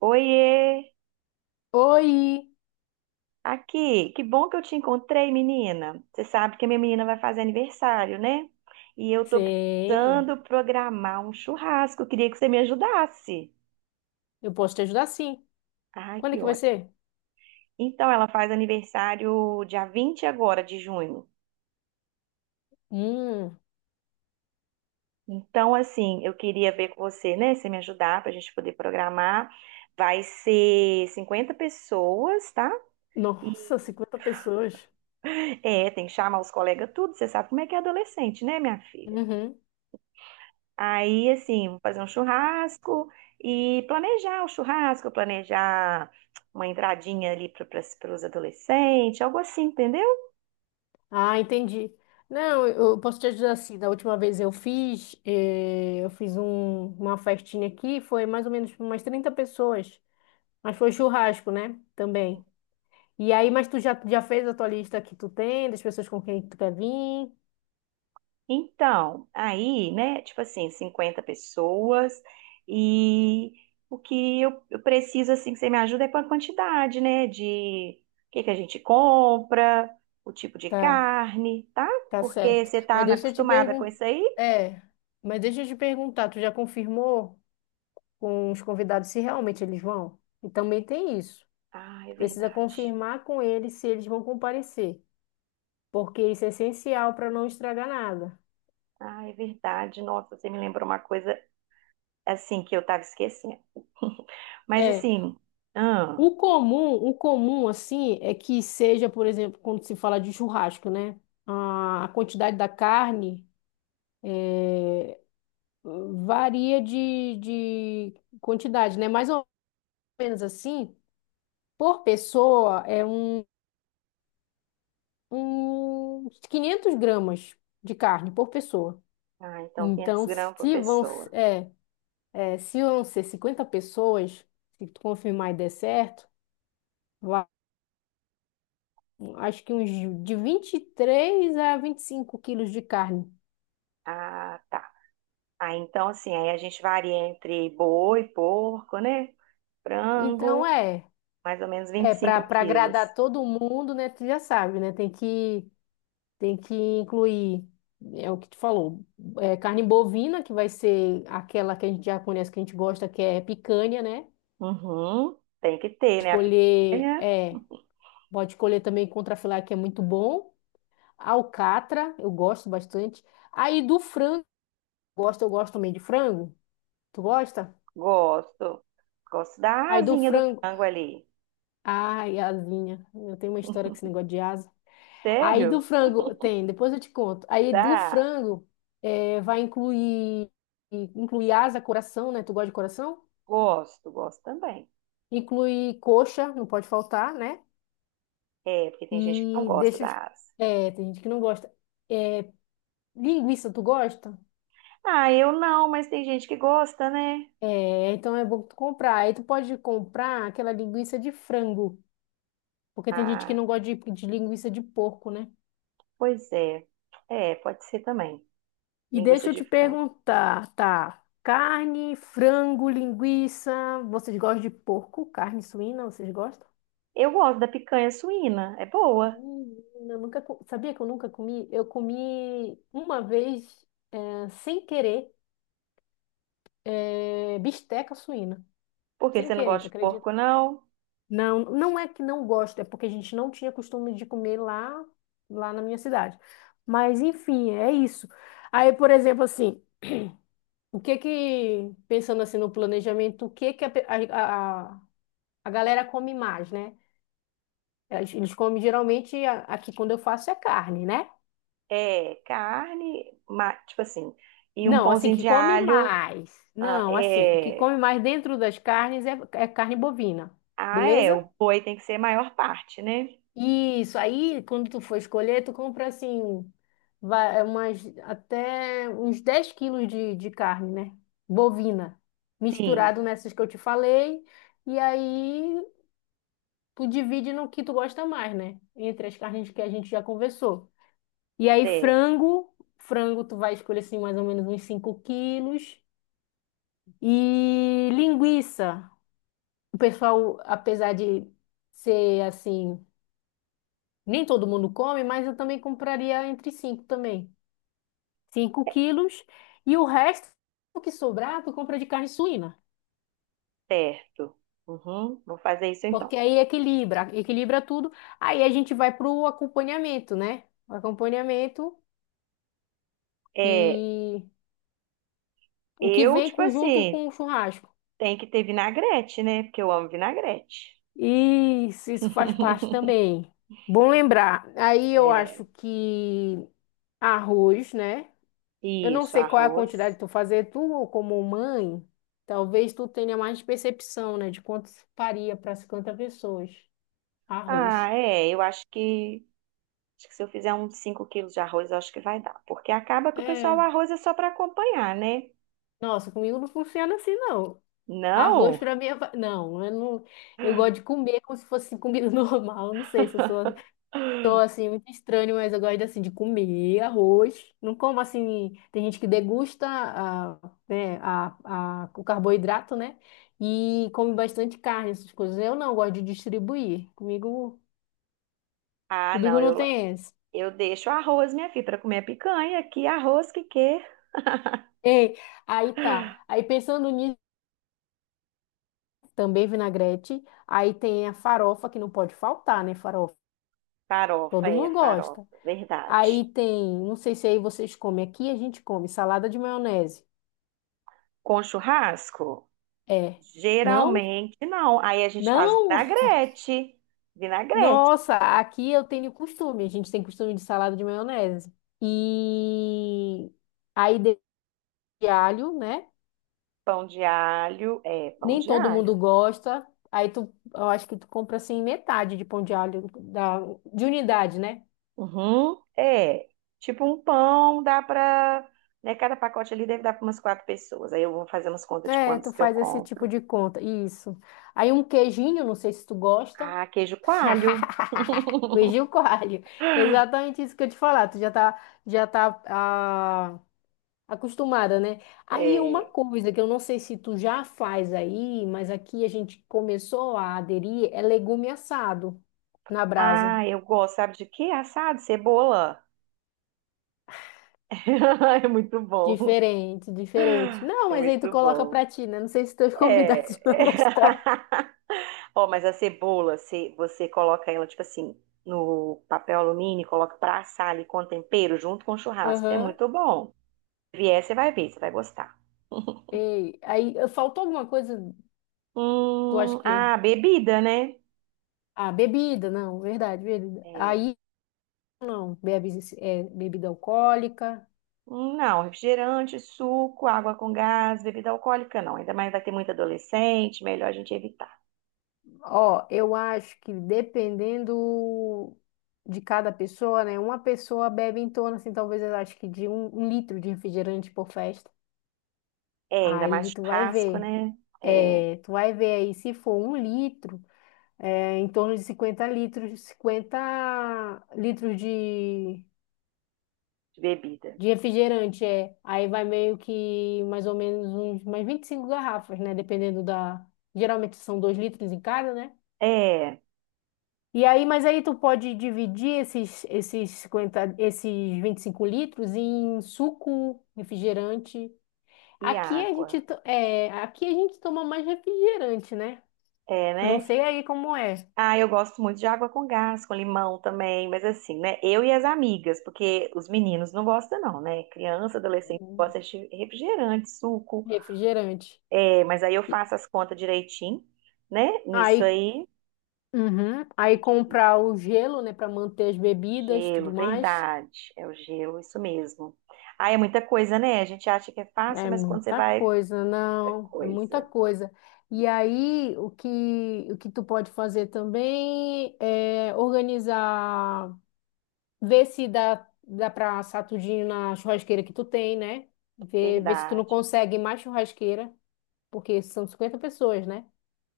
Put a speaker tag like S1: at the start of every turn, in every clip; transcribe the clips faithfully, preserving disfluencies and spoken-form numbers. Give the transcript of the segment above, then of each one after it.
S1: Oiê!
S2: Oi!
S1: Aqui, que bom que eu te encontrei, menina. Você sabe que a minha menina vai fazer aniversário, né? E eu tô
S2: Sei.
S1: precisando programar um churrasco. Eu queria que você me ajudasse.
S2: Eu posso te ajudar sim.
S1: Ai,
S2: Quando é
S1: que
S2: que vai
S1: ótimo.
S2: ser?
S1: Então, ela faz aniversário dia vinte agora de junho.
S2: Hum,
S1: Então, assim, eu queria ver com você, né? Você me ajudar pra gente poder programar. Vai ser cinquenta pessoas, tá? E
S2: nossa, cinquenta pessoas.
S1: é, tem que chamar os colegas tudo. Você sabe como é que é adolescente, né, minha filha?
S2: Uhum.
S1: Aí, assim, vou fazer um churrasco e planejar o churrasco, planejar uma entradinha ali para os adolescentes, algo assim, entendeu?
S2: Ah, entendi. Não, eu eu posso te ajudar assim. Da última vez eu fiz, eh, eu fiz um- uma festinha aqui, foi mais ou menos umas trinta pessoas. Mas foi churrasco, né? Também. E aí, mas tu já, já fez a tua lista que tu tem, das pessoas com quem tu quer vir?
S1: Então, aí, né, tipo assim, cinquenta pessoas e o que eu, eu preciso, assim, que você me ajuda é com a quantidade, né, de o que que a gente compra, o tipo de
S2: Tá,
S1: carne, tá?
S2: tá
S1: Porque
S2: certo.
S1: você tá
S2: Mas
S1: na-
S2: deixa eu te
S1: acostumada com
S2: perguntar.
S1: isso aí?
S2: É, mas deixa eu te perguntar, tu já confirmou com os convidados se realmente eles vão? E também tem isso.
S1: Ah, é
S2: Precisa
S1: verdade.
S2: confirmar com eles se eles vão comparecer, porque isso é essencial para não estragar nada.
S1: Ah, é verdade. Nossa, você me lembrou uma coisa assim, que eu tava esquecendo. Mas
S2: É,
S1: assim, ah,
S2: o comum, o comum assim é que seja, por exemplo, quando se fala de churrasco, né? A a quantidade da carne uh, varia de, de quantidade, né? Mais ou menos assim, por pessoa é um, um quinhentos gramas de carne por pessoa.
S1: ah, então quinhentas
S2: Então,
S1: gramas por
S2: se vão,
S1: pessoa.
S2: é, é, se vão ser cinquenta pessoas, se tu confirmar e der certo, va- acho que uns de vinte e três a vinte e cinco quilos de carne.
S1: Ah, tá. Ah, então assim, aí a gente varia entre boi, porco, né?
S2: Então,
S1: Frango,
S2: é,
S1: mais ou menos
S2: é para
S1: vinte e cinco
S2: para
S1: quilos.
S2: agradar todo mundo, né? Tu já sabe, né? Tem que, tem que incluir, é o que tu falou, é, carne bovina, que vai ser aquela que a gente já conhece, que a gente gosta, que é picanha, né?
S1: Uhum, tem que ter, né? A
S2: Escolher,
S1: picanha,
S2: é, pode escolher também contrafilé, que é muito bom. Alcatra, eu gosto bastante. Aí do frango, gosto, eu gosto também de frango. Tu gosta?
S1: gosto. Gosto da
S2: Aí do
S1: asinha do
S2: frango,
S1: frango ali.
S2: ai, asinha. Eu tenho uma história com esse negócio de asa. Aí do
S1: Sério?
S2: frango, tem, depois eu te conto. Aí do
S1: Tá.
S2: frango, é, vai incluir, incluir asa, coração, né? Tu gosta de coração?
S1: Gosto, gosto também.
S2: Inclui coxa, não pode faltar, né?
S1: É, porque tem gente que não
S2: E
S1: gosta
S2: deixa eu
S1: da
S2: te...
S1: asa.
S2: É, tem gente que não gosta. É, linguiça, tu gosta?
S1: Ah, eu não, mas tem gente que gosta, né?
S2: É, então é bom tu comprar. Aí tu pode comprar aquela linguiça de frango, porque tem gente que
S1: Ah,
S2: não gosta de, de linguiça de porco, né?
S1: pois é. É, pode ser também.
S2: E
S1: Linguiça
S2: deixa eu
S1: de
S2: te
S1: frango.
S2: perguntar, tá? Carne, frango, linguiça, vocês gostam de porco? Carne suína, vocês gostam?
S1: Eu gosto da picanha suína, é boa.
S2: Hum, eu nunca, co- sabia que eu nunca comi? Eu comi uma vez, é, sem querer, é, bisteca suína.
S1: Porque
S2: Sem
S1: você não
S2: querer, tu
S1: gosta de
S2: acredita?
S1: porco, não?
S2: Não, não é que não gosto, é porque a gente não tinha costume de comer lá, lá na minha cidade. Mas enfim, é isso. Aí, por exemplo, assim, o que que, pensando assim no planejamento, o que que a, pe- a, a, a galera come mais, né? Eles eles comem geralmente, a- aqui quando eu faço é carne, né?
S1: É carne, ma- tipo assim, e um
S2: Não, assim,
S1: pãozinho
S2: que
S1: de
S2: come
S1: alho.
S2: mais.
S1: Ah,
S2: Não, assim, que
S1: é,
S2: come mais dentro das carnes é, é carne bovina,
S1: ah, é,
S2: beleza?
S1: o boi tem que ser a maior parte, né?
S2: Isso, aí quando tu for escolher, tu compra assim, vai umas, até uns dez quilos de, de carne, né? Bovina,
S1: Sim,
S2: misturado nessas que eu te falei, e aí tu divide no que tu gosta mais, né? Entre as carnes que a gente já conversou. E aí
S1: certo.
S2: frango, frango tu vai escolher assim mais ou menos uns cinco quilos, e linguiça. O pessoal, apesar de ser assim, nem todo mundo come, mas eu também compraria entre cinco também. cinco
S1: É
S2: quilos. E o resto, o que sobrar, tu compra de carne suína.
S1: certo. Uhum, vou fazer isso então.
S2: Porque aí equilibra, equilibra tudo. Aí a gente vai pro acompanhamento, né? O acompanhamento
S1: É,
S2: que o que
S1: eu,
S2: vem
S1: tipo
S2: conjunto
S1: assim,
S2: com o churrasco.
S1: tem que ter vinagrete, né? Porque eu amo vinagrete.
S2: Isso, isso faz parte também. Bom lembrar. Aí eu
S1: É,
S2: acho que arroz, né? Eu não
S1: isso,
S2: sei qual é a quantidade
S1: arroz.
S2: que tu fazer, tu como mãe, talvez tu tenha mais percepção, né, de quanto se faria para cinquenta pessoas.
S1: Ah,
S2: Arroz.
S1: é, eu acho que, acho que se eu fizer uns cinco quilos de arroz, eu acho que vai dar. Porque acaba que o pessoal, o
S2: É,
S1: arroz é só para acompanhar, né?
S2: nossa, comigo não funciona assim, não. Arroz
S1: Não?
S2: para mim é... va- Não, eu não... Eu gosto de comer como se fosse comida normal. Eu não sei se eu sou... Tô assim, muito estranho, mas eu gosto assim de comer arroz. Não como assim, tem gente que degusta a, né, a, a, o carboidrato, né? E come bastante carne, essas coisas. Eu não gosto de distribuir. Comigo,
S1: Ah, não,
S2: comigo não
S1: eu,
S2: tem essa.
S1: eu deixo arroz, minha filha, para comer a picanha. Que arroz que quer?
S2: Ei, aí tá. Aí pensando nisso, também vinagrete. Aí tem a farofa que não pode faltar, né? Farofa.
S1: Farofa,
S2: Todo
S1: é,
S2: mundo gosta.
S1: farofa, verdade.
S2: Aí tem, não sei se aí vocês comem, aqui a gente come salada de maionese.
S1: Com churrasco?
S2: É. Não?
S1: Geralmente não. Aí a gente faz
S2: Não?
S1: vinagrete, vinagrete,
S2: Nossa, aqui eu tenho costume, a gente tem costume de salada de maionese. E aí de de alho, né?
S1: pão de alho, é, pão
S2: Nem
S1: de
S2: todo mundo
S1: alho.
S2: gosta. Aí tu, eu acho que tu compra assim metade de pão de alho, da, de unidade, né?
S1: Uhum. É, tipo um pão dá pra. Né, cada pacote ali deve dar para umas quatro pessoas. Aí eu vou fazer umas contas de
S2: É,
S1: quantos
S2: tu
S1: que eu
S2: faz esse tipo
S1: compro.
S2: de conta. Isso. Aí um queijinho, não sei se tu gosta.
S1: Ah, queijo coalho.
S2: Queijinho coalho. Exatamente isso que eu te falar. Tu já tá, já tá acostumada, né? Aí uma
S1: É.
S2: coisa que eu não sei se tu já faz aí, mas aqui a gente começou a aderir, é legume assado na brasa.
S1: Ah, eu gosto, sabe de quê? Assado, cebola. É muito bom.
S2: Diferente, diferente. Não,
S1: É
S2: mas aí tu
S1: muito
S2: coloca
S1: bom.
S2: pra ti, né? Não sei se teus convidados
S1: É.
S2: vão gostar.
S1: Ó, mas a cebola, se você coloca ela, tipo assim, no papel alumínio, coloca pra assar ali com tempero junto com o churrasco. É
S2: Aham.
S1: muito bom. Se vier, você vai ver, você vai gostar.
S2: Ei, aí eh, faltou alguma coisa, tu
S1: Hum,
S2: acha que...
S1: ah, bebida, né?
S2: Ah, bebida, não, verdade, bebida.
S1: É.
S2: Aí não, bebe, é, bebida alcoólica.
S1: Hum, não, refrigerante, suco, água com gás, bebida alcoólica, não. Ainda mais vai ter muito adolescente, melhor a gente evitar.
S2: Ó, eu acho que dependendo de cada pessoa, né? Uma pessoa bebe em torno, assim, talvez eu acho que de um, um litro de refrigerante por festa.
S1: É, ainda mais
S2: Aí tu vai
S1: churrasco,
S2: ver.
S1: né? É,
S2: É, tu vai ver aí, se for um litro, é, em torno de cinquenta litros, cinquenta litros de,
S1: de bebida.
S2: de refrigerante, é. Aí vai meio que mais ou menos uns mais vinte e cinco garrafas, né? Dependendo da. Geralmente são dois litros em cada, né?
S1: É,
S2: E aí, mas aí tu pode dividir esses, esses cinquenta, esses vinte e cinco litros em suco, refrigerante.
S1: e
S2: Aqui a gente,
S1: água.
S2: to- é, aqui a gente toma mais refrigerante, né?
S1: É,
S2: Eu não
S1: né?
S2: sei aí como é.
S1: Ah, eu gosto muito de água com gás, com limão também, mas assim, né? Eu e as amigas, porque os meninos não gostam, não, né? Criança, adolescente gosta de refrigerante, suco.
S2: Refrigerante.
S1: É, mas aí eu
S2: E
S1: faço as contas direitinho, né? Nisso
S2: aí,
S1: aí.
S2: uhum, aí
S1: E de
S2: comprar
S1: vidro.
S2: o gelo, né, para manter as bebidas, tudo
S1: Gelo,
S2: mais.
S1: verdade. É o gelo, isso mesmo. Ah, é muita coisa, né? A gente acha que é fácil,
S2: É
S1: mas quando você
S2: muita
S1: vai,
S2: coisa,
S1: é
S2: não, é muita
S1: coisa.
S2: coisa. E aí, o que, o que tu pode fazer também é organizar, ver se dá, dá para assar tudinho na churrasqueira que tu tem, né? Ver, ver se tu não
S1: Verdade.
S2: consegue mais churrasqueira, porque são cinquenta pessoas, né?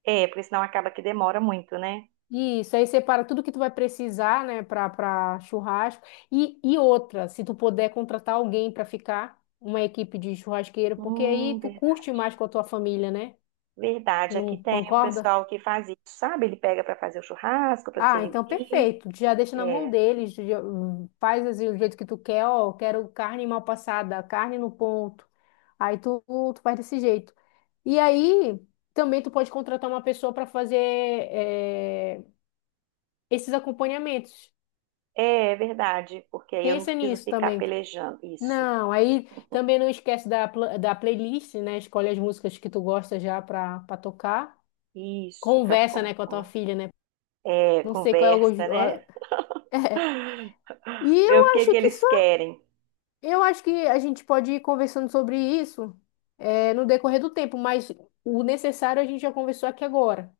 S1: É, porque senão acaba que demora muito, né?
S2: E isso, aí separa tudo que tu vai precisar, né, para para churrasco. E, e outra, se tu puder contratar alguém para ficar, uma equipe de churrasqueiro, porque aí
S1: Hum,
S2: tu curte
S1: verdade.
S2: mais com a tua família, né?
S1: Verdade, aqui
S2: Não
S1: tem um
S2: concorda?
S1: pessoal que faz isso, sabe? Ele pega para fazer o churrasco, para
S2: Ah, então
S1: servir.
S2: perfeito. Já deixa na mão
S1: É,
S2: deles, já- faz assim do jeito que tu quer, ó, quero carne mal passada, carne no ponto. Aí tu, tu faz desse jeito. E aí também tu pode contratar uma pessoa para fazer eh, esses acompanhamentos.
S1: é verdade, porque aí eu não
S2: Pensa
S1: preciso
S2: nisso
S1: ficar
S2: também.
S1: pelejando. Isso,
S2: Não, aí também não esquece da, pla- da playlist, né? Escolhe as músicas que tu gosta já para tocar.
S1: isso, para
S2: Conversa, né, com a tua filha, né?
S1: é,
S2: Não sei qual é o
S1: conversa, né?
S2: gosto. E
S1: Ver
S2: eu
S1: o que
S2: acho
S1: que
S2: que
S1: eles
S2: só...
S1: querem.
S2: Eu acho que a gente pode ir conversando sobre isso, eh, no decorrer do tempo, mas o necessário a gente já conversou aqui agora,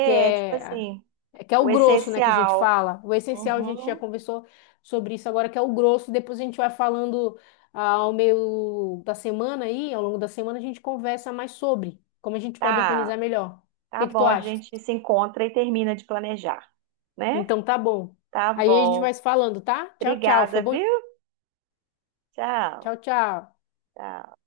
S2: que
S1: tipo
S2: é,
S1: assim,
S2: é que é o
S1: o
S2: grosso, né, que a gente
S1: essencial.
S2: fala. O essencial a gente já
S1: Uhum.
S2: conversou sobre isso agora, que é o grosso. Depois a gente vai falando ah, ao meio da semana aí, ao longo da semana a gente conversa mais sobre como a gente pode organizar
S1: Tá,
S2: melhor. O
S1: tá
S2: que que tu
S1: bom, a
S2: acha?
S1: gente se encontra e termina de planejar, né?
S2: Então tá bom.
S1: Tá
S2: Aí a gente vai
S1: bom.
S2: se falando, tá? Tchau, tchau.
S1: Obrigada,
S2: Foi bom.
S1: viu? Tchau,
S2: Tchau, tchau.
S1: tchau.